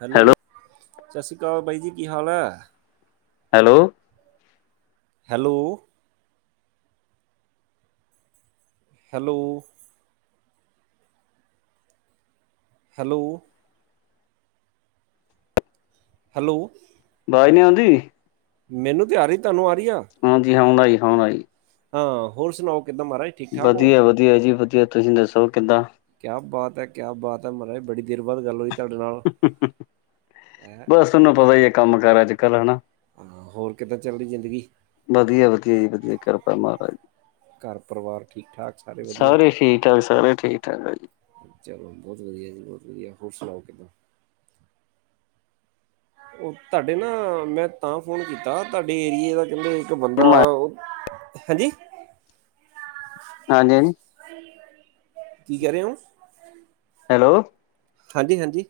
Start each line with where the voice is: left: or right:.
right: Hello ਸਤਿ ਸ਼੍ਰੀ ਕਾਲ ਬਾਈ ਜੀ ਕੀ ਹਾਲ ਐ
left: hello
right: hello hello hello hello
left: ਵਾਜ ਨਯੀ ਆਉਂਦੀ।
right: ਮੈਨੂੰ ਤੇ ਆ ਰਹੀ ਤਾਂਨੂੰ ਆ ਰਹੀ ਆ।
left: ਹਾਂਜੀ ਹਾਂ ਆਈ ਹੋਨ ਆ ਗਈ
right: ਆਹੋ ਹਾਂ ਹੋਰ ਸੁਨਾਓ ਕਿੱਦਾਂ ਮਹਾਰਾਜ ਠੀਕ ਠਾਕ ਹੋ
left: ਵਧੀਆ ਵਧੀਆ ਜੀ ਵਧੀਆ ਤੁਸੀਂ ਦੱਸੋ ਕਿੱਦਾਂ
right: ਕਿਆ ਬਾਤ ਐ ਕਿਆ ਬਾਤ ਐ ਮਹਾਰਾਜ ਬੜੀ ਦੇਰ ਬਾਅਦ ਗੱਲ ਹੋਈ। ਤੁਹਾਡੇ ਨਾਲ
left: ਬਸ ਤੈਨੂੰ ਪਤਾ ਈ ਐ ਕੰਮ ਕਾਰ ਅੱਜ ਕੱਲ ਹਨਾ।
right: ਹਾਂ ਹੋਰ ਕਿੱਦਾਂ ਚੱਲ ਰਹੀ ਜ਼ਿੰਦਗੀ
left: ਵਧੀਆ- ਵਧੀਆ ਜੀ ਵਧੀਆ ਕਿਰਪਾ ਮਹਾਰਾਜ ਦੀ।
right: ਘਰ ਪਰਿਵਾਰ ਠੀਕ ਠਾਕ ਵਧੀਆ
left: ਸਾਰੇ ਠੀਕ- ਠਾਕ ਸਾਰੇ ਠੀਕ- ਠਾਕ ਆ ਜੀ।
right: ਚਲੋ ਵਧੀਆ ਜੀ ਵਧੀਆ ਹੋਰ ਸੁਨਾਓ ਕਿੱਦਾਂ? ਓਹ ਤੁਹਾਡੇ ਨਾ ਮੈਂ ਤਾਂ ਫੋਨ ਕੀਤਾ ਤੁਹਾਡੇ ਏਰੀਏ ਦਾ ਕਹਿੰਦੇ ਇੱਕ ਬੰਦਾ
left: ਹਾਂਜੀ
right: ਓ ਹੈਂਜੀ?
left: [unintelligible]
right: ਕੀ ਕਹਿ ਰਹੇ ਓ?
left: ਹੈਲੋ
right: ਹਾਂਜੀ- ਹਾਂਜੀ,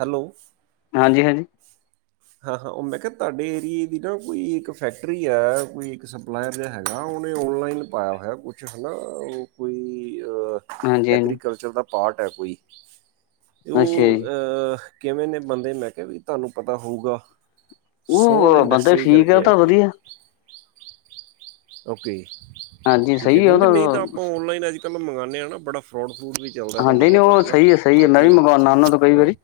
right: ਹੈਲੋ।
left: ਹਾਂਜੀ-ਹਾਂਜੀ।
right: ਹਾਂ- ਹਾਂ ਉਹ ਮੈਂ ਕਿਹਾ ਤਾਡੇ ਏਰੀਏ ਦੀ ਨਾ ਕੋਈ ਇੱਕ ਫੈਕਟਰੀ ਐ ਕੋਈ ਇੱਕ ਸ [unintelligible] ਤੇ ਹੈਗਾ ਓਨੇ ਔਨਲਾਈਨ ਪਾਇਆ ਹੋਇਆ ਕੁਛ ਹਨਾ ਓ ਕੋਈ
left: ਹਾਂਜੀ ਹਾਂਜੀ
right: ਐਗਰੀਕਲਚਰ ਦਾ ਪਾਰਟ ਐ ਕੋਈ ਤੇ ਓ
left: ਅੱਛਾ ਜੀ
right: ਅਹ ਕਿਵੇਂ ਨੇ ਬੰਦੇ ਮੈਂ ਕਿਹਾ ਵੀ ਤੁਹਾਨੂੰ ਪਤਾ ਹੋਊਗਾ ਸੋਹਨ
left: ਉਹ ਬੰਦਾ
right: ਇੰਡਸਟਰੀ
left: ਠੀਕ ਆ
right: ਕਰਕੇ ਐ
left: ਤਾਂ
right: ਕੋਈ
left: ਵਧੀਆ
right: ਓਕੇ,
left: ਹਾਂਜੀ
right: ਠੀਕ ਐ
left: ਸਹੀ ਆ ਉਹ
right: ਕਿਉਂਕਿ ਨਈ ਤਾਂ ਆਪਾਂ ਔਨਲਾਈਨ ਅੱਜ ਕੱਲ੍ਹ ਮੰਗਾਨੇ ਆ ਨਾ ਬੜਾ ਫਰੋਡ ਫਰੂਡ ਵੀ ਚੱਲਦਾ
left: ਹਾਂਜੀ
right: ਤੁਹਾਨੂੰ
left: ਨਹੀਂ
right: ਪਤਾ
left: ਉਹ
right: ਹਨਾ
left: ਸਹੀ ਹੈ ਸਹੀ ਹੈ ਮੈਂ ਵੀ
right: ਲੋਕੀ
left: ਮੰਗਵਾਉਦਾ ਉਹਨਾਂ ਤੋਂ ਕਈ
right: ਅਮ
left: ਵਾਰੀ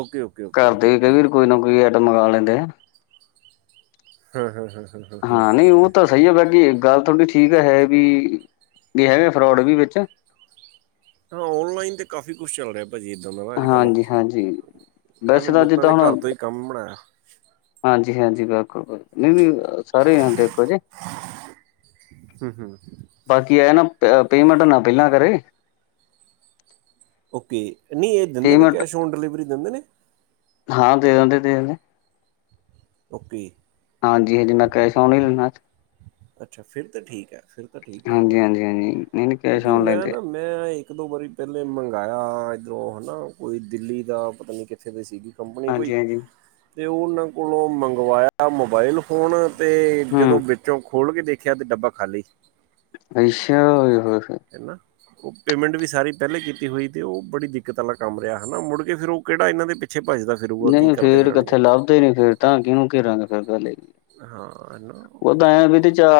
right: ਓਕੇ ਓ
left: ਘਰਦੇ ਵੀ ਕਈ ਵਾਰ ਕੋਈ ਨਾ ਕੋਈ ਐਟਮ ਮੰਗਾ ਲੈਂਦੇ ਨੇ
right: ਹਂ-ਹਂ -ਹਂ -ਹ
left: ਹਾਂ
right: -ਹ
left: ਨਹੀਂ ਉਹ ਤਾਂ ਸਹੀ ਐ ਬਾਕੀ ਗੱਲ ਤੁਹਾਡੀ ਠੀਕ ਹੈ ਵੀ ਵੀ ਹੈਗੇ ਫਰੋਡ ਵੀ ਵਿੱਚ
right: ਔਨਲਾਈਨ ਤੇ ਕਾਫ਼ੀ ਕੁਛ ਚੱਲ ਰਿਆ ਭਾਜੀ ਇੱਦਾਂ ਦਾ ਨਾ ਅੱਜ ਕੱਲ੍ਹ
left: ਹਾਂਜੀ ਹਾਂਜੀ
right: ਐਵੇਂ
left: ਵੈਸੇ ਤਾਂ
right: ਲੋਕਾਂ
left: ਜਿੱਦਾਂ
right: ਨੇ ਘਰ
left: ਹੁਣ
right: ਤੋਂ ਹੀ ਕੰਮ ਬਣਾਇਆ
left: ਹਾਂਜੀ- ਹਾਂਜੀ, ਬਿਲਕੁਲ- ਬਿਲਕੁਲ ਨਈ ਨਈ ਸਾਰੇ ਨੀ ਹੁੰਦੇ ਇੱਕੋ ਜੇ
right: ਹੂੰ ਹੂੰ
left: ਬਾਕੀ ਐਂ ਨਾ ਅ ਪੇਮੈਂਟ ਨਾ ਪਹਿਲਾਂ ਕਰੇ
right: ਓਕੇ, ਨਹੀਂ ਇਹ ਦਿੰਦੇ ਨੇ
left: ਪੇਮੈਂਟ
right: ਕੈਸ਼ ਔਨ ਡਿਲੀਵਰੀ ਦਿੰਦੇ ਨੇ?
left: ਹਾਂ ਦੇ ਦੰਦੇ, ਦੇ ਦੰਦੇ।
right: ਓਕੇ
left: ਹਾਂਜੀ- ਹਾਂਜੀ ਮੈ ਕੈਸ਼ ਆੱਨ ਈ ਦਿੱਨਾ।
right: ਅੱਛਾ, ਫਿਰ ਤੇ ਠੀਕ ਐ ਫਿਰ ਤੇ ਠੀਕ ਐ
left: ਹਾਂਜੀ
right: ਹਨਾ,
left: ਹਾਂਜੀ ਹਾਂਜੀ ਨਹੀਂ ਨਹੀਂ ਕੈਸ਼
right: ਕਿਉਂਕਿ
left: ਔਨ
right: ਮੈਂ
left: ਲੈਂਦੇ ਆ।
right: ਨਾ ਮੈਂ ਇੱਕ ਦੋ ਵਾਰੀ ਪਹਿਲੇ ਮੰਗਾਇਆ ਇੱਧਰੋਂ ਹਨਾ ਕੋਈ ਦਿੱਲੀ ਦਾ ਪਤਾ ਨੀ ਕਿ ਇੱਥੇ ਦੀ ਸੀਗੀ ਕੰਪਨੀ ਕੋਈ
left: ਹਾਂਜੀ ਹਾਂਜੀ
right: ਤੇ ਉਹਨਾਂ ਕੋਲੋਂ ਮੰਗਵਾਇਆ ਮੋਬਾਇਲ। ਫੋਨ ਤੇ ਜਦੋਂ
left: ਹੂੰ
right: ਵਿੱਚੋਂ ਖੋਲ ਕੇ ਦੇਖਿਆ ਤੇ ਡੱਬਾ ਖਾਲੀ।
left: ਅੱਛਾ [unintelligible]
right: ਹੈਨਾ। ਉਹ ਪੇਮੈਂਟ ਵੀ ਸਾਰੀ ਪਹਿਲੇ ਕੀਤੀ ਹੋਈ, ਤੇ ਉਹ ਬੜੀ ਦਿੱਕਤ ਵਾਲਾ ਕੰਮ ਰਿਹਾ ਹਨਾ ਮੁੜ ਕੇ ਫਿਰ ਉਹ ਕਿਹੜਾ ਇਹਨਾਂ ਦੇ ਪਿ ਛੇ ਭੱਜਦਾ ਫਿਰੇ।
left: ਨਹੀਂ ਫੇਰ ਕਿੱਥੇ ਲੱਭਦੇ ਨੇ ਫੇਰ। ਤਾਂ ਕਿਹਨੂੰ ਘੇਰਾਂਗੇ ਫਿਰ ਗੱਲ
right: ਹਾਂ ਹੈ ਨਾ
left: [unintelligible] ਤਾ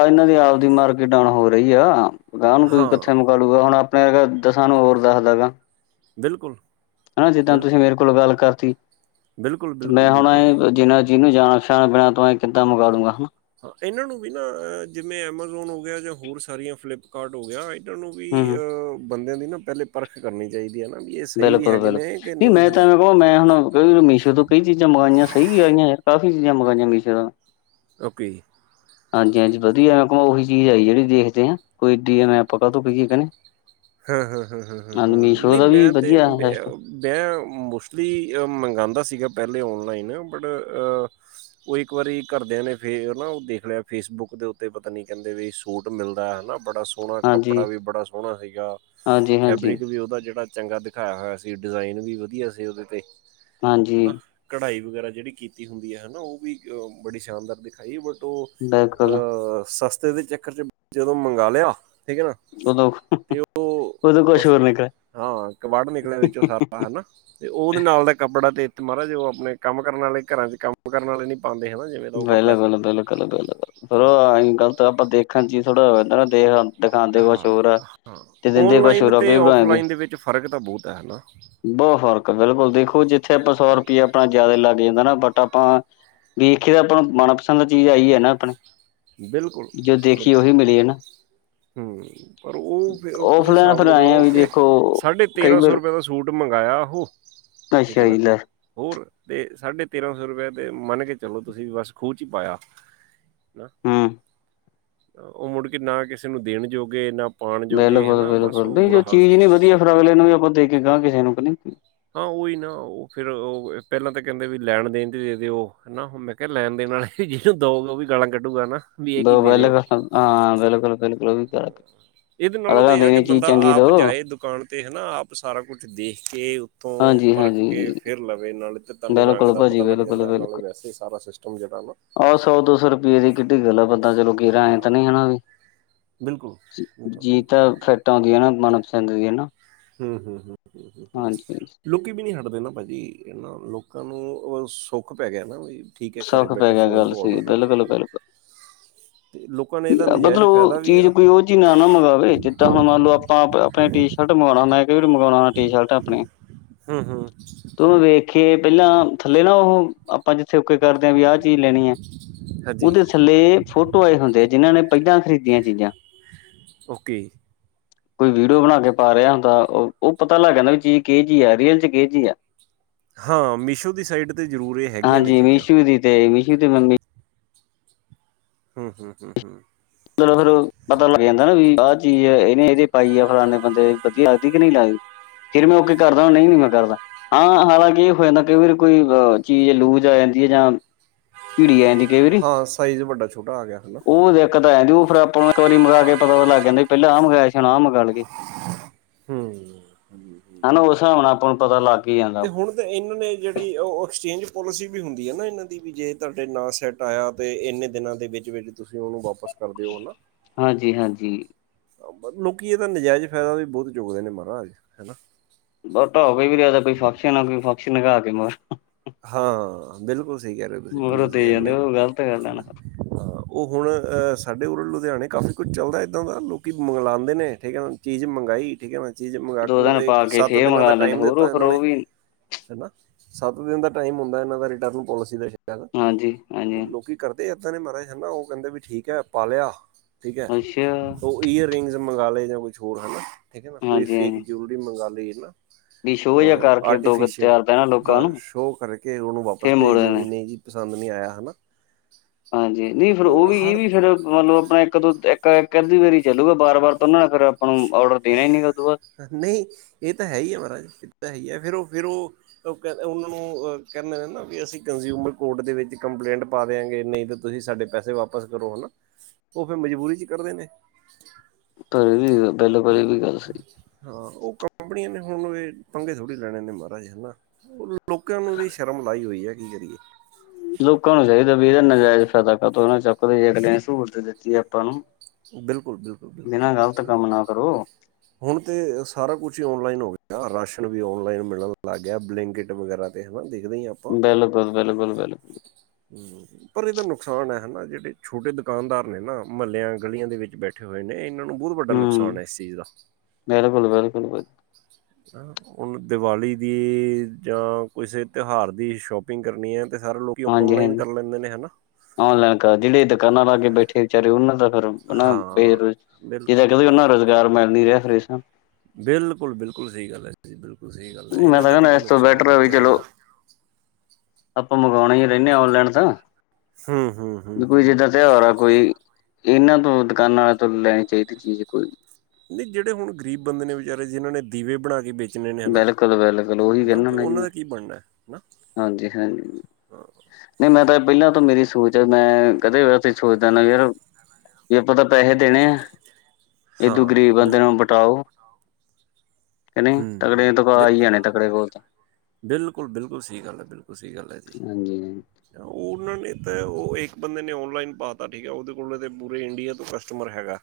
left: ਇਹਨਾਂ ਦੀ ਆਵਦੀ ਮਾਰਕੀਟ ਡੋਨ ਹੋ ਰਹੀ ਆ
right: ਹਾਂ
left: [unintelligible] ਹੁਣ ਆਪਣੇ ਦਸਾਂ ਨੂੰ ਹੋਰ ਦੱਸਦਾ ਗਾ।
right: ਬਿਲਕੁਲ।
left: ਹਨਾ ਜਿੱਦਾਂ ਤੁਸੀਂ
right: ਬਿਲਕੁਲ
left: ਮੇਰੇ ਕੋਲ ਗੱਲ ਕਰਤੀ
right: ਬਿਲਕੁਲ
left: ਤੇ ਮੈ
right: ਬਿਲਕੁਲ ਬਿਲਕੁਲ ਜੀ
left: [unintelligible] ਜਿੰਨਾ ਜਿਹਨੂੰ ਜਾਣ ਪਛਾਣ ਬਿਨਾ ਤੋਂ ਆਏ ਕਿੱਦਾਂ ਮੰਗਾ ਦੂੰਗਾ ਹੂੰ।
right: ਹਾਂ ਇਹਨਾਂ ਨੂੰ ਵੀ ਨਾ ਜਿਵੇਂ ਐਮਾਜ਼ੋਨ ਹੋ ਗਿਆ, ਜਾਂ ਹੋਰ ਸਾਰੀਆਂ ਫਲਿੱਪਕਾਰਟ ਹੋ ਗਿਆ ਇਹਨਾ ਨੂੰ ਵੀ
left: ਹੂੰ ਹੂੰ
right: ਅਹ ਬੰਦਿਆਂ ਦੀ ਨਾ ਪਹਿਲੇ ਪਰਖ ਕਰਨੀ ਚਾਹੀਦੀ ਐ ਨਾ ਵੀ ਇਹ ਸਹੀ ਵੀ
left: ਬਿਲਕਲ
right: ਹੈਗੇ
left: ਬਿਲਕਲ
right: ਨੇ ਕਿ
left: ਨਹੀਂ ਮੇ
right: ਹੈ ਨਾ
left: ਤਾਂ ਮੈਂ ਹੁਣ ਮੀਸ਼ੋ ਤੋਂ ਕਈ ਚੀਜ਼ਾਂ ਮੰਗਵਾਈਆਂ, ਸਹੀ ਵੀ ਆ ਰਹੀਆਂ ਯਾਰ ਕਫ਼ੀ ਚੀਜ਼ਾਂ ਮੰਗਵਾਈਆਂ ਮੀਸ਼ੋ ਤੋਂ
right: ਓਕੇ।
left: ਹਾਂਜੀ ਹਾਂਜੀ ਵਧੀਆ ਮ ਉਹੀ ਚੀਜ਼ ਆਈ ਜਿਹੜੀ ਦੇਖਦੇ ਆਾਂ ਕੋਈ ਇ ਆ ਮੈਂ ਆਪਾਂ ਕ ਕਹਿੰਦੇ [unintelligible]
right: ਹਾਂ ਹਾਂ ਹਾਂ ਹਾਂ ਹਾਂ ਹਾਂ ਨਹੀਂ
left: ਦਾ ਵੀ
right: ਮੈਂ ਤੇ
left: ਵਧੀਆ ਸਿਸਟਮ।
right: ਮੈਂ ਮੋਸਟਲੀ ਮੰਗਵਾਦਾ ਸੀਗਾ ਪਹਿਲੇ ਔਨਲਾਈਨ ਬਟ ਉਹ ਇੱਕ ਵਾਰੀ ਘਰਦਿਆਂ ਨੇ ਫੇ ਨਾ ਉਹ ਦੇਖ ਲਿਆ ਫੇਸਬੁੱਕ ਦੇ ਉੱਤੇ, ਪਤਾ ਨੀ ਕਹਿੰਦੇ ਵੀ ਸੂਟ ਮਿਲਦਾ ਹੈਨਾ। ਬੜਾ ਸੋਹਣਾ
left: ਹਾਂਜੀ
right: ਕੱਪੜਾ ਵੀ ਬੜਾ ਸੋਹਣਾ ਸੁਗਾ
left: ਹਾਂਜੀ ਹਾਂਜੀ
right: ਫੈਬਰਿਕ ਵੀ ਉਹਦਾ ਜਿਹੜਾ ਚੰਗਾ ਦਿਖਾਇਆ ਹੋਇਆ ਸੀ, ਡਿਜ਼ਾਇਨ ਵੀ ਵਧੀਆ ਸੀ ਉਹਦੇ ਤੇ
left: ਹਾਂਜੀ।
right: ਹਨਾ ਕਢਾਈ ਵਗੈਰਾ ਜਿਹੜੀ ਕੀਤੀ ਹੁੰਦੀ ਹੈ ਨਾ ਉਹ ਵੀ ਬੜੀ ਸ਼ਾਨਦਾਰ ਦਿਖਾਈ ਬਟ
left: ਬਿਲਕੁਲ
right: ਉਹ ਸਸਤੇ ਦੇ ਚੱਕਰ ਚ ਜਦੋਂ ਮੰਗਵਾ ਲਿਆ ਠੀਕ ਏ ਨਾ
left: ਉਹਦ
right: ਤੇ
left: [unintelligible]
right: ਉਹ ਬਸ ਹਾਂ ਕ ਵੜ ਨਿਕਲਿਆ ਵਿੱਚੋਂ ਸਾਰਾ ਹਨਾ। ਤੇ ਉਹਦੇ ਨਾਲ ਦਾ ਕੱਪੜਾ ਤੇ ਇੱਥੇ ਮਹਾਰਾਜ ਉਹ ਆਪਣੇ ਕੰਮ ਕਰਨ ਵਾਲੇ ਘਰਾਂ ਚ ਕੰਮ ਕਰਨ ਵਾਲੇ ਨੀ ਪਾਦੇ ਹੈਨਾ।
left: ਬਿਲ ਵੁਲ ਬਿਲਕੁਲ ਬਿਲਕੁਲ ਫਿਰੋ ਅਸੀਂ ਗਲਤ ਆਪਾਂ ਦੇਖਣ ਚੀ ਥੋੜਾਹਦਾ ਨਾ ਦੇਖਣ।
right: ਹਾਂ ਹਾਂ
left: ਕੁਛ
right: ਔਨਲਾਈਨ
left: ਹੋਰ ਆ
right: ਅਤੇ
left: ਕਈ ਵਾਰ ਐਵੇਂ
right: ਔਫਲਾਈਨ ਦੇ ਵਿੱਚ ਫ਼ਰਕ ਤਾਂ ਬਹੁਤ ਹੈ ਨਾ।
left: ਬਹੁਤ ਫ਼ਰਕ ਬਿਲਕੁਲ ਦੇਖੋ ਜਿੱਥੇ ਆਪਾਂ ਸੌ ਰੁਪਇਆ ਆਪਣਾ ਜਿਆਦਾ ਲੱਗ ਜਾਂਦਾ ਨਾ ਬਟ ਆਪਾਂ ਤੇ ਆਪਾਂ ਮਨਪਸੰਦ ਚੀਜ਼ ਆਈ ਏ ਨਾ ਆਪਣੇ
right: ਬਿਲਕੁਲ
left: ਜੋ ਦੇਖੀਏ
right: ਬਿਲਕੁਲ
left: ਉਹੀ ਮਿਲੀ ਏ ਨਾ
right: ਪਰ ਉਹ ਫਿਰ ਤੁਸੀਂ
left: ਔਫਲਾਈਨ
right: ਹਿਸਾਬ
left: ਫਿਰ ਆਏ ਆ
right: ਲਗਾਓ
left: ਵੀ
right: ਕਿ
left: ਦੇਖੋ
right: ਸਾਢੇ
left: ਕਈ
right: ਤੇਰ੍ਹਾਂ ਸੌ
left: ਵਾਰ
right: ਰੁਪਏ ਦਾ ਸੂ ਸੂਟ ਮੰਗਾਇਆ ਉਹ ਠੀਕ
left: ਅੱਛਾ
right: ਹੈ ਨਾ
left: ਹੀਲ [unintelligible]
right: ਹੋਰ ਤੇ ਸਾਢੇ ਤੇਰਾਂ ਸੌ ਰੁਪਇ ਤੇ ਮੰਨ ਕੇ ਚਲੋ ਤੁਸੀਂ ਬਸ ਖੂਹ ਚ ਹੀ ਪਾਇਆ। ਨਾ
left: ਹੂੰ।
right: ਉਹ ਮੁੜ ਕੇ ਨਾ ਕਿਸੇ ਨੂੰ ਦੇਣ ਜੋਗੇ ਨਾ ਪਾਉਣ ਜੋਗੇ ਹੈਨਾ ਬਸ ਉਹ ਬੁਰਾ ਹਾਲ ਸੀਗਾ।
left: ਫੇਰ ਅਗਲੇ ਨੂੰ ਵੀ ਆਪਾਂ ਦੇ ਕੇ ਗਹਾਂ ਕਿਸੇ ਨੂੰ ਅਪਨੀ
right: ਹਾਂ ਉਹੀ ਨਾ ਉਹ ਫੇਿਰ ਉਹ ਪਹਿਲਾਂ ਤਾਂ ਕਹਿੰਦੇ ਵੀ ਲੈਣ ਦੇਣ ਤੇ ਦੇ ਦਿ ਉਹ ਹੈਨਾ ਨਾ ਮ ਲੈਣ ਦੇਣ ਵਾਲੇ ਜਿਹਨੂੰ ਦੋੋ ਵੀ ਗਾਲਾਂ ਕੱਢੂਗਾ ਨਾ ਵੀ ਇਹ ਕੀ
left: ਦੋ
right: ਦੇ ਰਹੇ
left: ਵਹਿਲੇ
right: ਹੋ
left: ਹਾਂ ਬਿਲਕੁਲ ਬਿਲਕੁਲ ਉਹ ਵੀ ਕਰ
right: ਇਹਦੇ ਨਾਲੋਂ ਤਾਂ
left: ਅਗਲਾ
right: ਇਹ ਆ ਕਿ
left: ਦੇਣੀ ਚੀਜ਼
right: ਬੰਦਾ
left: ਚੰਗੀ ਦੋ
right: ਆਪ ਜਾਏ ਦੁ ਦੁਕਾਨ ਤੇ ਹੈਨਾ ਆਪ ਸਾਰਾ ਕੁਛ ਦੇਖ ਕੇ ਉੱਤੋਂ ਪਰਖ
left: ਹਾਂਜੀ-ਹਾਂਜੀ
right: ਕੇ ਫੇਰ ਲਵੇ ਤੁਹਾਨੂੰ ਰੰਗ
left: ਬਿਲਕੁਲ
right: ਦਾ
left: ਭਾਜੀ
right: ਪਤਾ ਲੱਗ ਜਾਂਦਾ ਇਹ ਨਾਲ
left: ਬਿਲਕੁਲ-ਬਿਲਕੁਲ
right: ਵੈਸੇ ਹੀ ਸਾਰਾ ਸਿਸਟਮ ਜਿਹੜਾ ਨਾ
left: ਵੀ ਇਹਦੀ ਕਿੱਡੀ ਗੱਲ ਆ ਪਤਾ ਚਲੋ ਕਿਰ ਐਂ ਤਾਂ ਨ ਨਹੀਂ ਹੈਨਾ ਵੀ
right: [unintelligible] ਬਿਲਕੁਲ ਬਿਲਕੁਲ
left: ਜੀ
right: ਬਿਲਕੁਲ
left: ਤਾਂ ਫਿੱਟ ਆਉਂਦੀ ਹੈ ਨਾ ਮਨਪਸੰਦ ਦੀਆਂ ਨਾ
right: ਹੂੰਮ ਹੂੰਮ ਹੂੰਮ ਲੋਕੀ ਵੀ ਨਹੀਂ ਹਟਦੇ ਨਾ ਭਾਅ ਜੀ ਇਹ ਨਾ ਲੋਕਾਂ ਨੂੰ ਸੁੱਖ ਪੈ ਗਿਆ ਨਾ ਵੀ ਠੀਕ ਹੈ ਘਰ
left: ਸੌਖ ਪੈ
right: ਬੈਠੇ
left: ਗਿਆ
right: ਫੋਨ
left: ਗੱਲ
right: ਤੋਂ
left: ਸਹੀ
right: ਔਡਰ ਕਰ ਲਓ ਨਾ
left: ਬਿਲਕੁਲ-ਬਿਲਕੁਲ
right: ਅਤੇ ਲੋਕਾਂ ਨੇ ਇਹਦਾ ਨਜਾਇਜ਼
left: ਮਤਲਬ
right: ਫਾਇਦਾ ਵੀ
left: ਚੀਜ਼
right: ਇਹਦਾ
left: ਕੋਈ ਉਹ ਚੀਜ਼ ਨਾ ਮੰਗਵਾਵੇ ਜਿੱਦਾਂ ਹੁਣ ਮੰਨ ਲਓ ਆਪਾਂ ਆਪਣੇ ਟੀ ਸ਼ਰਟ ਮੰਗਵਾਉਣਾ ਮੈਂ ਕ ਨੂੰ ਮੰਗਵਾਉਣਾ। ਟੀ ਸ਼ਰਟ ਆਪਣੇ
right: ਹੂੰਮ-ਹੂੰਮ
left: ਤੂੰਨੂੰ ਵੇਖ ਕੇ ਪਹਿਲਾਂ ਥੱਲੇ ਨਾ ਉਹ ਆਪਾਂ ਜਿੱਥੇ ਓਕੇ ਕਰਦੇ ਹਾਂ ਵੀ ਆਹ ਚੀਜ਼ ਲੈਣੀ ਹੈ
right: ਹਾਂਜੀ
left: ਉਹਦੇ ਥੱਲੇ ਫੋਟੋ ਆਏ ਹੁੰਦੇ ਆ। ਜਿਨ੍ਹਾਂ ਨੇ ਪਹਿਲਾਂ ਖਰੀਦੀਆਂ ਚੀਜ਼ਾਂ
right: [inaudible]
left: ਕੋਈ ਵੀਡੀਓ ਬਣਾ ਕੇ ਪਾ ਰਿਹਾ ਹੁੰਦਾ ਉਹ ਉਹ ਪਤਾ ਲੱਗ ਜਾਂਦਾ ਵੀ ਚੀਜ਼ ਕਿਹੇ ਜੀ ਰੀਅਲ ਚ ਕਿ ਚੀਹੀ ਆ।
right: ਹਾਂ ਮੀਸ਼ੋ ਦੀ ਸਾਈਟ 'ਤੇ ਜ਼ਰੂਰ ਇਹ ਹੈਗੀਆਂ ਨੇ
left: ਹਾਂਜੀ
right: ਚੀਜ਼ਾਂ
left: ਮੀਸ਼ੂ ਦੀ ਤੇ ਮੀਸੋ ਤੇ ਮੰਮੀ
right: ਹੂੰਮ ਹੂੰਮ ਹੂੰਮ ਹੂੰਮ
left: ਚਲੋ ਫਿਰ ਪਤਾ ਲੱਗ ਜਾਂਦਾ ਨਾ ਵੀ ਆਹ ਚੀਜ਼। ਇਹਨੇ ਇਹਦੇ ਪਾਈ ਆ ਫਲਾਨੇ ਬੰਦੇ ਵਧੀਆ ਲੱਗਦੀ ਕਿ ਨਹੀਂ ਲੱਗਦੀ। ਫਿਰ ਮੈਂ ਉਹਕੇ ਕਰਦਾ ਨਹੀਂ ਨੀ ਮੈਂ ਕਰਦਾ। ਹਾਂ ਹਾਲਾਂਕਿ, ‌ਇਹ ਹੋ ਜਾਂਦਾ ਕਈ ਵਾਰੀ ਕੋਈ ਚੀਜ਼ ਲੂਜ ਆ ਜਾਂਦੀ ਹੈ ਜਾਂ ਭੀੜੀ ਆ ਜਾਂਦੀ। ਕਈ ਵਾਰੀ
right: ਹਾਂ ਸਾਈਜ਼ ਵੱਡਾ, ਛੋਟਾ ਆ ਗਿਆ ਹਨਾ।
left: ਤਾਂ ਫਿਰ ਆਪਾਂ ਨੂੰ ਇੱਕ ਵਾਰੀ ਮਲਾ ਕੇ ਪਤਾ ਲੱਗ ਜਾਂਦਾ, ਪਹਿਲਾਂ ਆਹ ਮੰਗਵਾਆ ਸੀ। ਹੁਣ ਆਹ ਮੰਗਾ ਲਈਏ। [unintelligible]
right: ਹੂੰਮ ਹੂੰਮ
left: ਹਨਾ ਉਸ ਹਿਸਾਬ ਨਾਲ ਆਪਾਂ ਨੂੰ ਪਤਾ ਲੱਗ ਹੀ ਜਾਂਦਾ।
right: ਹੁਣ ਤੇ ਤਾਂ ਇਹਨਾਂ ਨੇ ਜਿਹੜੀ ਉਹ ਐਕਸਚੇਂਜ ਪੋਲਿਸੀ ਵੀ ਹੁੰਦੀ ਹੈ, ਨਾ ਇਹਨਾਂ ਵੀ ਜੇ ਤੁਹਾਡੇ ਨ ਸੈੱਟ ਘਟਾਇਆ ਤੇ ਇੰਨੇ ਦਿਨਾਂ ਦੇ ਵਿੱਚ-ਵਿਚ ਤੁਸੀਂ ਉਹਨੂੰ ਵਾਪਸ ਕਰ ਦਿਓ ਹਨਾ।
left: ਹਾਂਜੀ ਹਾਂਜੀ
right: ਲੋਕੀ ਇਹ ਤਾਂ ਨਾਜਾਇਜ਼ ਫਾਇਦਾ ਵੀ ਬਹੁਤ ਚੁੱਕਦੇ ਨੇ ਮਹਾਰਾਜ ਹਨਾ।
left: ਬਟਾ ਕਈ ਵੀ ਰਿਹਾਦਾ ਕੋਈ ਫੰਕਸ਼ਨ ਆਈ ਫਕਸ਼ਨ ਕ ਕੇ ਮ [unintelligible]
right: ਹਾਂ ਬਿਲਕੁਲ ਸਹੀ ਕਹਿ ਰਹੇ ਤੁਸੀਂ
left: ਮਗਰੋਂ
right: ਬਿਲਕੁਲ ਸਹੀ
left: ਦੇ ਜਾਂਦੇ
right: ਰਹੇ ਹ।
left: ਉਹ ਗ਼ਲਤ ਗੱਲ ਆ ਨਾ
right: ਹਾਂ, ਉਹ ਹੁਣ ਸਾਡੇ ਉਰ ਲੁਧਿਆਣੇ ਕਾਫੀ ਕੁਝ ਚੱਲਦਾ ਇੱਦਾਂ ਦਾ ਲੋਕ ਮੰਗਲਾਦੇ ਨੇ ਠੀਕ ਹੈ ਨਾ। ਚੀਜ਼ ਮੰਗਵਾਈ ਠੀਕ ਨਾ। ਚੀਜ਼
left: ਦੋ ਦਿਨ
right: ਕੇ
left: ਪਾ ਕੇ
right: ਸੱਤ
left: ਫੇਰ
right: ਦਿਨਾਂ ਦਾ
left: ਮੰਗਵਾ ਲੈਂਦੇ
right: ਟਾਈਮ
left: ਹੋਰ
right: ਦਿੱਤਾ
left: ਉਹ ਫਿਰ
right: ਇਹਨਾਂ ਨੇ
left: ਉਹ ਵੀ
right: ਹਨਾ ਸੱਤ ਦਿਨ ਦਾ ਟਾਈਮ ਹੁੰਦਾ ਇਹਨਾਂ ਦਾ ਰਿਟਰਨ ਪੋਲਿਸੀ ਦਾ ਸ਼ਾਇਦ
left: ਹਾਂਜੀ
right: ਤੇ
left: ਹਾਂਜੀ
right: ਲੋਕੀ, ਕਰਦੇ ਇੱਦਾਂ ਮਹਰਾਜ ਕਹਿੰਦੇ ਵੀ ਠੀਕ ਪਾ ਲਿਆ। ਠੀਕ ਏ।
left: ਅੱਛਾ
right: ਈਅਰਿੰਗਜ਼ ਮੰਗਵਾ ਲਏ ਜਾਂ ਕੁਛ ਹੋਰ ਹੈ ਨਾ ਠੀਕ ਹੈ ਨਾ ਕੋਈ
left: ਹਾਂਜੀ
right: ਫੇਕ
left: ਹਾਂਜੀ
right: ਜੁੂਲਰੀ ਮੰਗਵਾ ਲਈ ਨਾ
left: ਵੀ ਸ਼ੋਅ ਜਿਹਾ
right: ਹਾਂ
left: ਕਰਕੇ ਦੋ ਕੁ
right: ਆਰਟੀਫਿਸ਼ਲ
left: ਚਾਰ ਦਿਨਾਂ ਲੋਕਾਂ
right: ਬਸ
left: ਨੂੰ
right: ਸ਼ੋਅ ਕਰਕੇ ਉਹਨੂੰ ਵਾਪਸ
left: ਫੇਰ ਮੋੜ
right: ਭੇਜ ਦਿਓ
left: ਦਿੰਦੇ
right: ਵੀ ਨਹੀਂ ਜੀ ਪਸੰਦ ਨਹੀਂ ਆਇਆ ਹਨਾ।
left: ਹਾਂਜੀ ਨਹੀਂ ਫਿਰ ਉਹ ਵੀ ਇਹ ਵੀ ਫਿਰ ਮਤਲਬ ਆਪਣਾ ਇੱਕ ਤੋਂ ਇੱਕ ਕ ਅਧੀ ਵਾਰੀ ਚੱਲੂਗਾ ਬਾਰ ਵਾਰ ਤਾਂ ਉਹਨਾਂ ਨੇ ਫਿਰ ਆਪਾਂ ਨੂੰ ਔਡਰ ਦੇਣਾ ਹੀ ਨੀ ਉਦੋਂ ਬਾਅਦ
right: ਨਹੀਂ ਇਹ ਤਾਂ ਹੈ ਹੀ ਹੈ ਮਹਾਰਾਜ ਇਹ ਤਾਂ ਹੈ ਹੀ ਹੈ ਫਿਰ ਉਹ ਫਿਰ ਉਹ, ਉਹ ਕਹ ਉਹਨਾਂ ਨੂੰ ਕਹਿੰਦੇ ਨੇ ਨਾ ਵੀ ਅਸੀਂ ਕੰਜ਼ਿਊਮਰ ਕੋਰਟ ਦੇ ਵਿੱਚ ਕੰਪਲੇਂਟ ਪਾ ਦਿਆਂਗੇ ਨਹੀਂ ਤੁਸੀਂ ਸਾਡੇ ਪੈਸੇ ਵਾਪਸ ਕਰੋ ਹੈ ਨਾ, ਉਹ ਫਿਰ ਮਜ਼ਬੂਰੀ 'ਚ ਕਰਦੇ ਨੇ
left: [unintelligible]
right: ਜੀ
left: ਵੀ ਗੱਲ ਸਹੀ
right: ਹਾਂ ਉਹ ਕੰਪਨੀਆਂ ਨੇ ਹੁਣ ਇਹ ਪੰਗੇ ਥੋੜੀ ਲੈਣੇ ਨੇ ਮਹਾਰਾਜ ਹਨਾ। ਲੋਕਾਂ ਨੂੰ ਵੀ ਸ਼ਰਮ ਲਾਈ ਹੋਈ ਏ, ਕੀ ਕਰੀਏ।
left: ਲੋਕਾਂ ਨੂੰ ਚਾਹੀਦਾ ਵੀ ਇਹਦਾ ਨਾਜਾਇਜ਼ ਫਾਇਦਾ ਕਾਤੋ ਨਾ ਚੱਕੋ ਵੇਖਦੇ ਹ ਸਹੂਲਤ ਦਿੱਤੀ ਹੈ ਆਪਾਂ ਨੂੰ।
right: ਬਿਲਕੁਲ, ਬਿਲਕੁਲ,
left: ਬਿਨਾਂ ਗ਼ਲਤ
right: ਬਿਲਕੁਲ।
left: ਕੰਮ ਨਾ ਕਰੋ
right: ਹੁਣ ਤੇ ਸਾਰਾ ਕੁਛ ਔਨਲਾਈਨ ਹੋ ਗਿਆ। ਰਾਸ਼ਨ ਵੀ ਔਨਲਾਈਨ ਮਿਲਣ ਲੱਗ ਗਿਆ, ਬਲੈਂਕਟ ਵਗੈਰਾ। ਹਨਾ ਦੇਖਦੇ ਹੀ ਆਪ-
left: ਬਿਲਕੁਲ, ਬਿਲਕੁਲ, ਬਿਲਕੁਲ।
right: ਪਰ ਇਹਦਾ ਨੁਕਸਾਨ ਹਨਾ। ਜਿਹੜੇ ਛੋਟੇ ਦੁਕਾਨਦਾਰ ਨੇ ਨਾ ਮਹੱਲਿਆਂ, ਗਲੀਆਂ ਦੇ ਵਿੱਚ ਬੈ ਇਕੱਠੇ ਹੋਏ ਨੇ। ਇਹਨਾਂ ਨੂੰ ਵੱਡਾ
left: ਹੂੰ
right: ਨੁਕਸਾਨ ਹੈ ਚੀਜ਼ ਦਾ।
left: ਬਿਲਕੁਲ, ਬਿਲਕੁਲ।
right: ਚ [inaudible] ਹੁਣ ਦੀਵਾਲੀ ਦੀ ਜਾਂ ਕਿਸੇ ਤਿਉਹਾਰ ਦੀ ਸ਼ੋਪਿੰਗ ਕਰਨੀ ਹੈ ਤੇ ਸਾਰੇ ਲੋਕ
left: ਹਾਂਜੀ-ਹਾਂਜੀ। ਔਨਲਾਈਨ ਕਰ ਜਿਹੜੇ ਦੁਕਾਨਾਂ ਲਾ ਕੇ ਬੈਠੇ ਵਿਚਾਰੇ ਉਹਨਾਂ ਦਾ ਹਨ
right: ਹਾਂ
left: ਬੇਰੁਜ਼ ਜਿੱਦਾਂ
right: ਬਿਲਕੁਲ
left: ਕਦੇਓਨਾ ਰੁਜ਼ਗਾਰ ਮਿਲ ਨ ਰਿਹਾ ਫਿਰ
right: ਬਿਲਕੁਲ-ਬਿਲਕੁਲ ਸਹੀ ਗੱਲ ਏ। ਬਿਲਕੁਲ ਸਹੀ ਗੱਲ ਏ।
left: ਮੈਂ
right: ਇਹਨਾਂ
left: ਤਾਂ
right: ਦਾ ਵੀ
left: ਕਹਿੰਦਾ
right: ਤੇ
left: ਇਸ ਤੋਂ
right: ਨੁਕਸਾਨ ਇਹਨਾ
left: ਬੈਟਰ ਵੀ
right: ਵਿਚਾਰਿਆਂ
left: ਚਲੋ
right: ਦਾ।
left: ਆਪਾਂ ਮੰਗਵਾਉਣਾ ਹੀ ਰਹਿੰਦੇ ਹਾਂ ਔਨਲਾਈਨ
right: ਹੂੰ ਹੂੰ ਹੂੰ
left: ਤਾਂ। ਕੋਈ
right: ਹੂੰ
left: ਜਿੱਦਾਂ ਤਿਉਹਾਰ ਆ ਕੋਈ ਇਹਨਾਂ ਤੋਂ ਦੁਕਾਨਾਂ ਵਾਲੇ ਤੋਂ ਲੈਣੀ ਚਾਹੀਦੀ ਚੀਜ਼ ਕੋਈ।
right: ਨਹੀਂ ਜਿਹੜੇ ਹੁਣ ਗਰੀਬ ਬੰਦੇ ਨੇ ਵਿਚਾਰੇ ਜਿਨ੍ਹਾਂ ਨੇ ਦੀਵੇ ਬਣਾ ਕੇ ਵੇਚ ਵੇਚਣੇ ਨੇ
left: ਬਿਲਕੁਲ-ਬਿਲਕੁਲ ਉਹੀ
right: ਹਨਾ-ਹਨਾ
left: ਕਹਿੰਦਾ
right: ਤੇ
left: ਮੈਂ
right: ਉਹਨਾਂ
left: ਜੀ
right: ਦਾ ਕੀ ਬਣਨਾ ਹੈ ਹਨਾ। [inaudible]
left: ਹਾਂਜੀ-ਹਾਂਜੀ ਮੈਂ ਤਾਂ ਪਹਿਲਾਂ ਤੋਂ ਮੇਰੀ ਸੋਚ ਆ ਮੈਂ ਕਦੇ ਵੈਸੇ ਸੋਚਦਾ ਹੁਨਾ ਯਾਰ ਜੇ ਆਪਾਂ ਤਾ ਪੈਸੇ ਦੇਣੇ ਆ। ਇਹਦੋ
right: ਹਾਂ,
left: ਗਰੀਬ ਬੰਦੇ
right: ਬਿਲਕੁਲ
left: ਨੂੰ ਬਿਟਾਓ ਕਿ ਨਹੀਂ ਤਕੜੇ ਤੋਂ ਆ ਹੀ ਜਾਣੇ ਤਕੜੇ ਕੋਲ ਤਾਂ
right: ਬਿਲਕੁਲ-ਬਿਲਕੁਲ ਸਹੀ ਗੱਲ ਐ ਬਿਲਕੁਲ ਸਹੀ ਗੱਲ ਐ ਜੀ।
left: ਹਾਂਜੀ
right: ਉਹਨਾਂ ਨੇ ਤਾਂ ਉਹ ਇੱਕ ਬੰਦੇ ਨੇ ਓਨਲਾਈਨ ਪਾ ਤਾ ਠੀਕ ਐ। ਉਹਦੇ ਕੋਲ ਤੇ ਪੂਰੇ ਇੰਡੀਆ ਤੋਂ ਕਸਟਮਰ ਹੈਗਾ।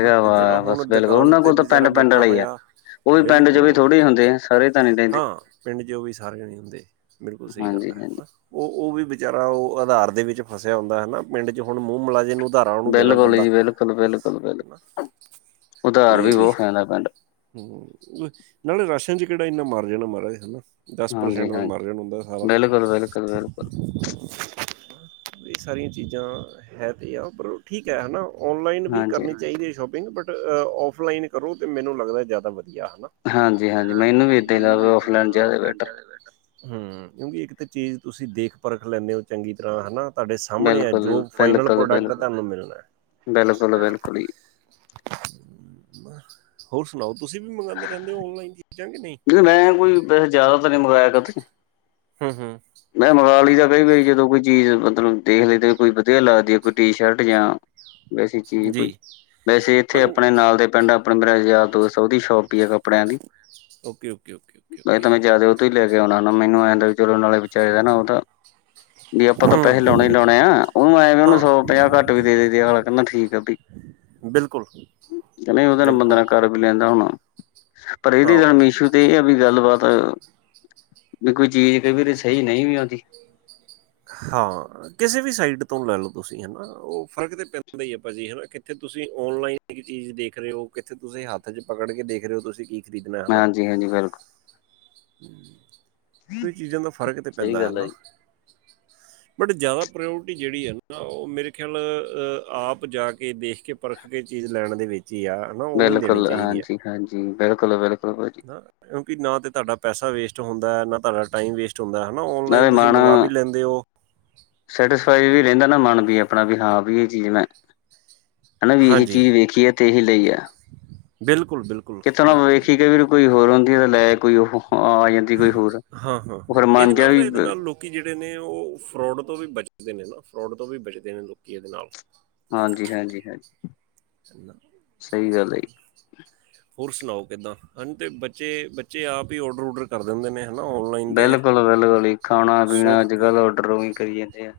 right: ਹਨਾ ਤੇ ਜਿਹੜਾ
left: ਵਾ
right: ਹੁਣ
left: ਬਸ ਬਿਲਕੁਲ
right: ਦੁਕਾਨ
left: ਉਹਨਾਂ
right: ਤੇ
left: ਕੋਲ ਤਾਂ
right: ਬਚਾਰਾ
left: ਪਿੰਡ-ਪਿੰਡ
right: ਬੈਠਾ
left: ਵਾਲੇ ਹੀ ਆ।
right: ਹੋਇਆ
left: ਉਹ ਵੀ ਪਿੰਡ 'ਚ
right: ਬਿਲਕੁਲ,
left: ਵੀ
right: ਉਹ
left: ਥੋੜ੍ਹੀ ਹੁੰਦੇ ਆ ਸਾਰੇ ਤਾਂ ਨਹੀਂ ਰਹਿੰਦੇ
right: ਹਾਂ ਪਿੰਡ ਚ ਉਹ ਵੀ ਸਾਰੇ ਨਹੀਂ ਹੁੰਦੇ ਬਿਲਕੁਲ ਸਹੀ ਗੱਲ
left: ਹਾਂਜੀ-ਹਾਂਜੀ।
right: ਆ। ਉਹ-ਉਹ ਵੀ ਵਿਚਾਰਾ ਉਹ ਆਧਾਰ ਦੇ ਵਿੱਚ ਫਸਿਆ ਹੁੰਦਾ ਹਨਾ। ਪਿੰਡ ਚ ਹੁਣ ਮੂੰਹ ਮੁਲਾਹਜੇ ਨੂੰ ਆਧਾਰ
left: ਬਿਲਕੁਲ ਜੀ ਬਿਲਕੁਲ, ਬਿਲਕੁਲ, ਬਿਲਕੁਲ, ਉਧਾਰ ਵੀ ਬਹੁਤ ਸੈਨਾ ਪੈਂਦਾ।
right: ਹਮ ਨਾਲੇ ਰਾਸ਼ਨ ਚ ਕਿਹੜਾ ਇੰਨਾ ਮਰ ਜਾਣਾ ਮਹਾਰਾਜ ਹਨਾ। ਦਸ ਪਰਸੈਂਟ ਦਾ
left: ਹਾਂਜੀ-ਹਾਂਜੀ।
right: ਮਾਰਜਨ ਹੁੰਦਾ ਸਾਰਾ।
left: ਬਿਲਕੁਲ-ਬਿਲਕੁਲ, ਬਿਲਕੁਲ ਬਿਲਕੁਲ ਬਿਲਕੁਲ
right: ਇਹ ਸਾਰੀਆਂ ਚੀਜ਼ਾਂ ਹੈ ਤੇ ਆ ਪਰ ਉਹ ਠੀਕ ਹੈ ਨਾ ਔਨਲਾਈਨ ਵੀ
left: ਹਾਂਜੀ,
right: ਕਰਨੀ ਚਾਹੀਦੀ ਐ ਸ਼ੋਪਿੰਗ, ਬਟ ਔਫਲਾਈਨ ਕਰੋ ਤਾਂ ਮੈਨੂੰ ਲੱਗਦਾ ਜ਼ਿਆਦਾ ਵਧੀਆ ਨਾ
left: ਹਾਂਜੀ-ਹਾਂਜੀ ਮੈਨੂੰ ਇੱਦਾਂ ਹੀ ਲੱਗਦਾ ਔਫਲਾਈਨ ਜ਼ਿਆਦਾ ਬੈਟਰ।
right: ਹਮ ਓਵੀ ਇੱਕ ਤਾਂ ਚੀਜ਼ ਤੁਸੀਂ ਦੇਖ ਪਰਖ ਲੈਂਨੇ ਹੋ ਚੰਗੀ ਤਰ੍ਹਾਂ ਹਨਾ। ਤੁਹਾਡੇ ਸਾਹਮਣੇ
left: ਬਿਲਕੁਲ,
right: ਅੱਜ ਫਾਈਨਲ
left: ਬਿਲਕੁਲ,
right: ਪ੍ਰੋਡਕਟ
left: ਬਿਲਕੁਲ,
right: ਤਾਨੂੰ ਮਿਲਣਾ।
left: ਬਿਲਕੁਲ, ਬਿਲਕੁਲ ਜੀ।
right: ਹੋਰ ਸੁਣਾਓ ਤੁਸੀਂ ਵੀ ਮੰਗਾਂਦੇ ਰਹਿੰਦੇ ਓਨਲਾਈਨ ਚੀਜ਼ਾਂ ਕੇ ਨਹੀਂ।
left: ਮੈਂ ਕੋਈ ਵੈਸੇ ਜ਼ਿਆਦਾ ਤਾਂ ਨਹੀਂ ਮੰਗਾਇਆ ਕਦੀ
right: ਹਮ।
left: ਮੈਂ ਮੰਗਗਾ ਲਈਦਾ ਕਈ ਵਾਰੀ ਜਦੋਂ ਕੋਈ ਚੀਜ਼ ਮਤਲਬ ਦੇਖ ਲਈ ਤੇ ਕੋਈ ਵਧੀਆ ਲੱਗਦੀ ਆ। ਕੋਈ ਟੀ ਸ਼ਰਟ ਜਾਂ ਵੈਸੇ ਚੀਜ਼ ਕੁਝ
right: ਜੀ
left: ਵੈਸੇ ਇੱਥੇ ਆਪਣੇ ਨਾਲ ਦੇ ਪਿੰਡ ਆਪਣੇ ਮੇਰਾ ਯਾਰ ਦੋਸਤ ਉਹਦੀ ਸ਼ੋਪ ਪੀ ਆ।
right: Okay, okay, okay, okay, okay.
left: ਤੂਈ ਲੈ ਕੇ ਆਣਾ ਨਾ ਮੈਨੂੰ ਐਂਦਾ ਵੀ ਚਲੋ ਨਾਲੇ ਵਿਚਾਰੇ ਦਾ ਨਾ ਉਹ ਤਾਂ ਵੀ ਆਪਾਂ ਤਾਂ ਪੈਸੇ
right: ਹੂੰ
left: ਲਾਓਣੇ-ਲਾਓਣੇ ਆ। ਓਨੂੰ ਐ ਹੋ ਗਿਆ ਸੌ
right: ਹਾਂ
left: ਪੰਜਾਹ ਘੱਟ ਵੀ ਦੇ ਦਈ ਦੇ ਆ। ਅਗਲਾ ਕੈਂਦਾ ਠੀਕ ਆ ਬਿ ਨਾਲ ਬੰਦਾ
right: ਬਿਲਕੁਲ-ਬਿਲਕੁਲ।
left: ਨਾਲ ਕਰ ਲੈਂਦਾ ਹੁਣ ਪਰ ਏਦੇ ਜਨ ਮੇਸ਼ੂ ਤੇ ਏ ਆ ਵੀ ਗੱਲਬਾਤ ਵੀ ਕੋਈ ਚੀਜ਼ ਕਈ ਵਾਰੀ ਸਈ ਨਈ ਵੀ ਆਓਂਦੀ।
right: ਹਾਂ ਕਿਸੇ ਵੀ ਸਾਈਟ ਤੋਂ ਲੈ ਲੋ ਤੁਸੀਂ ਹੈਨਾ ਓ ਫ਼ਰਕ ਤੇ ਪੈਂਦਾ ਈ ਏ ਪਾਜੀ ਹੈਨਾ ਕਿੱਥੇ ਤੁਸੀਂ ਔਨਲਾਈਨ ਚੀਜ਼ ਦੇਖ ਰੇ ਓ। ਕਿੱਥੇ ਤੁਸੀਂ ਹੱਥ ਚ ਪਕੜ ਕੇ ਦੇਖ ਰੇ ਓ ਤੁਸੀਂ ਕੀ ਖ਼ਰੀਦਣਾ ਹੈਨਾ।
left: ਹਾਂਜੀ ਹਾਂਜੀ ਬਿਲਕੁਲ
right: ਕਈ ਚੀਜ਼ਾਂ ਦਾ ਫਰਕ ਤੇ
left: ਸਹੀ
right: ਪੈਂਦਾ
left: ਗੱਲ ਹੈ
right: ਹੈਨਾ।
left: ਜੀ
right: ਬਟ ਜ਼ਿਆਦਾ ਪ੍ਰੋਇਓਟੀ ਜੇੜੀ ਐ ਨਾ ਓ ਮੇਰੇ ਖਿਆਲ ਆਪ ਜਾ ਕੇ ਦੇਖਕੇ ਪਰਖ ਕੇ ਚੀਜ਼ ਲੈਣ ਦੇ ਵਿੱਚ ਈ ਆ ਨਾ ਓਵੇਂ ਦੇਣੀ ਚਾਇਦੀ ਐ।
left: ਬਿਲਕੁਲ-ਬਿਲਕੁਲ।
right: ਨਾ ਕਿਉਂਕਿ ਨਾ ਤੇ ਤਾਡਾ ਪੈਸਾ ਵੇਸਟ ਹੁੰਦਾ ਨਾ ਤਾਡਾ ਟਾਈਮ ਵੇਸਟ ਹੁੰਦਾ ਹੈਨਾ
left: ਨਾਲੇ
right: ਔਨਲਾਈਨ ਤੁਸੀਂ
left: ਮਨ
right: ਮੰਗਾ ਵੀ ਲੈਂਦੇ ਓ
left: ਸੈਟਿਸਫਾਈ ਵੀ ਰੇਂਦਾ ਨਾ ਮਨ ਵੀ ਆਪਣਾ ਵੀ ਹਾਂ ਵੀ ਏ ਚੀਜ਼ ਮੈਂ ਹੈਨਾ ਵੀ ਏਹੀ ਚੀਜ਼ ਵੇਖੀ ਐ ਤੇ ਏਹੀ ਲਈ ਐ।
right: ਬਿਲਕੁਲ-ਬਿਲਕੁ
left: ਕਿੱਥੋਂ ਨਾ ਵੇਖੀ ਕਈ ਵਾਰੀ ਹੋਰ ਹੁੰਦੀ ਐ ਤੇ ਲੈ ਕੋਈ ਓਹ ਹਾਂ ਆ ਜਾਂਦੀ ਕੋਈ ਹੋਰ
right: ਹਾਂ ਹਾਂ
left: ਓ
right: ਹਾਂ
left: ਫੇਰ ਮਨ
right: ਇਹਦੇ
left: ਜੇਆ
right: ਨਾਲ ਨਾ
left: ਵੀ
right: ਇਹਦੇ ਨਾਲ ਲੋਕੀ ਜੇੜੇ ਨੇ ਓ ਫਰੋਡ ਤੋਂ ਵੀ ਬਚਦੇ ਨੇ ਨਾ ਫਰੋਡ ਤੋਂ ਵੀ ਬਚਦੇ ਨੇ ਲੋਕੀ ਏਦੇ ਨਾਲ।
left: ਹਾਂਜੀ-ਹਾਂਜੀ-ਹਾਂਜੀ।
right: ਚੰਗਾ-ਚੰਗਾ। ਹੋਰ ਸੁਣਾਓ ਕਿੱਦਾਂ ਹੁਣ ਤੇ ਬੱਚੇ-ਬੱਚੇ ਆਪ ਹੀ ਔਡਰ-ਊਡਰ ਕਰ ਦਿੰਦੇ ਨੇ। ਹੈਨਾ ਔਨਲਾਈਨ ਤੇ
left: ਬਿਲਕੁਲ,
right: ਹੋਰ ਸੌਖ ਪਈ ਏ।
left: ਡੀ ਡਰੋਇੰਗ ਕਰੀ ਜਾਂਦੇ ਐ।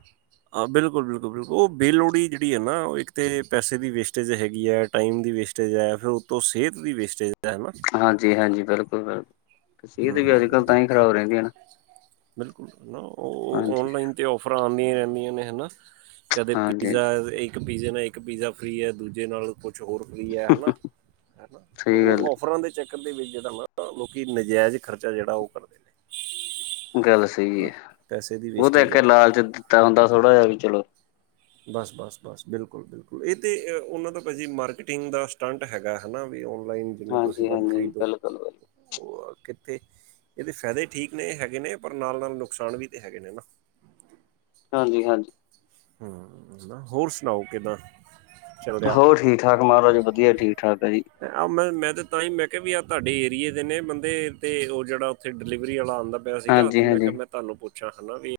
right: ਆ ਬਿਲਕੁਲ-ਬਿਲਕੁਲ-ਬਿਲਕੁਲ ਓ ਬੇਲੋੜੀ ਜੇੜੀ ਏ ਨਾ ਓ ਇੱਕ ਤੇ ਪੈਸੇ ਦੀ ਵੇਸਟੇਜ ਹੈਗੀ ਹੈ ਟਾਈਮ ਦੀ ਵੇਸਟ ਜ ਐ ਫਿਰ ਉੋਂਤੋ ਸੇਤ ਦੀ ਵੇਸਟੇਜ ਐ ਹੈਨਾ।
left: ਹਾਂਜੀ-ਹਾਂਜੀ, ਬਿਲਕੁਲ-ਬਿਲਕੁਲ।
right: ਹੂੰ-ਹੂੰ-ਹੂੰ
left: ਨਾ।
right: ਬਿਲਕੁਲ ਨਾ ਓ
left: ਹਾਂਜੀ,
right: ਔਨਲਾਈਨ ਤੇ ਔਫਰਾ ਆਣਗੇ ਐਨੀ ਨੇ ਹੈਨਾ ਕਦੇ
left: ਹਾਂਜੀ
right: ਪੀਜ਼ਾ ਤੇ ਏਕ ਪੀਜ਼ੇ ਨਾਲ ਇੱਕ ਪੀਜ਼ਾ ਫ੍ਰੀ ਐ ਦੂਜੇ ਨਾਲ ਕੁਛ ਹੋਰ ਹੈਨਾ-ਹੈਨਾ
left: ਸਹੀ
right: ਓ
left: ਗੱਲ
right: ਔਫਰਾਂ ਦੇ ਚੱਕਰ ਦੇ ਵਿੱਚ ਜੇੜਾ ਨਾ ਲੋਕੀ ਜਾਯਜ ਖਰਚਾ ਜੇੜਾ ਓ ਕਰਦੇ ਨੇ।
left: ਗੱਲ ਸਈ
right: ਹਨਾ
left: ਐ
right: ਪੈਸੇ ਦੀ
left: ਓ ਤਾਂ
right: ਵੇਸਟੇਜ
left: ਇੱਕ
right: ਜ਼ਿਆਦੇ ਆ
left: ਲਾਲਚ ਦਿੱਤਾ ਹੁੰਦਾ ਥੋੜਾ ਜੇਹਾ ਵੀ ਚਲੋ
right: ਬਸ-ਬਸ-ਬਸ, ਬਿਲਕੁਲ-ਬਿਲਕੁਲ ਏ ਤੇ ਓਨਾਂ ਦਾ ਪਾਜੀ ਮਾਰਕੀਟਿੰਗ ਦਾ ਸਟੰਟ ਹੈਗਾ ਹੈਨਾ ਵੀ ਔਨਲਾਈਨ ਜਿੰਨਾ ਤੁਸੀਂ
left: ਹਾਂਜੀ,
right: ਵੱਧ
left: ਹਾਂਜੀ
right: ਖਰੀਦੋ।
left: ਬਿਲਕੁਲ, ਬਿਲਕੁਲ।
right: ਓ ਕਿੱਥੇ ਏਦੇ ਫੈਦੇ ਠੀਕ ਨੇ ਹੈਗੇ ਨੇ ਪਰ ਨਾਲ-ਨਾਲ ਨੁਕਸਾਨ ਵੀ ਤਾਂ ਹੈਗੇ ਨੇ ਨਾ।
left: ਹਾਂਜੀ-ਹਾਂਜੀ।
right: ਹੂੰ ਹੋਰ ਸੁਣਾਓ ਕਿੱਦਾਂ? ਚੱਲ ਰਿਹਾ
left: ਹੋਰ ਠੀਕ-ਠਾਕ ਮਹਾਰਾਜ ਵਧੀਆ ਠੀਕ-ਠਾਕ ਐ ਜੀ।
right: ਆਹ ਮੈਂ ਮੈਂ ਤੇ ਤਾਂਈ ਮੈਂ ਕੇਆ ਵੀ ਆਹ ਤਾਡੇ ਏਰੀਏ ਦੇ ਨੇ ਬੰਦੇ ਅਤੇ ਓ ਜੇੜਾ ਓਥੇ ਡਿਲੀਵਰੀ ਵਾਲਾ ਆਂਦਾ ਪਯਾ ਸੀਗਾ ਤੇ
left: ਹਾਂਜੀ,
right: ਮੈਂ ਕੇਆ
left: ਹਾਂਜੀ।
right: ਮੈਂ ਤਾਨੂੰ ਪੁੱਛਾਂ ਹੈਨਾ ਵੀ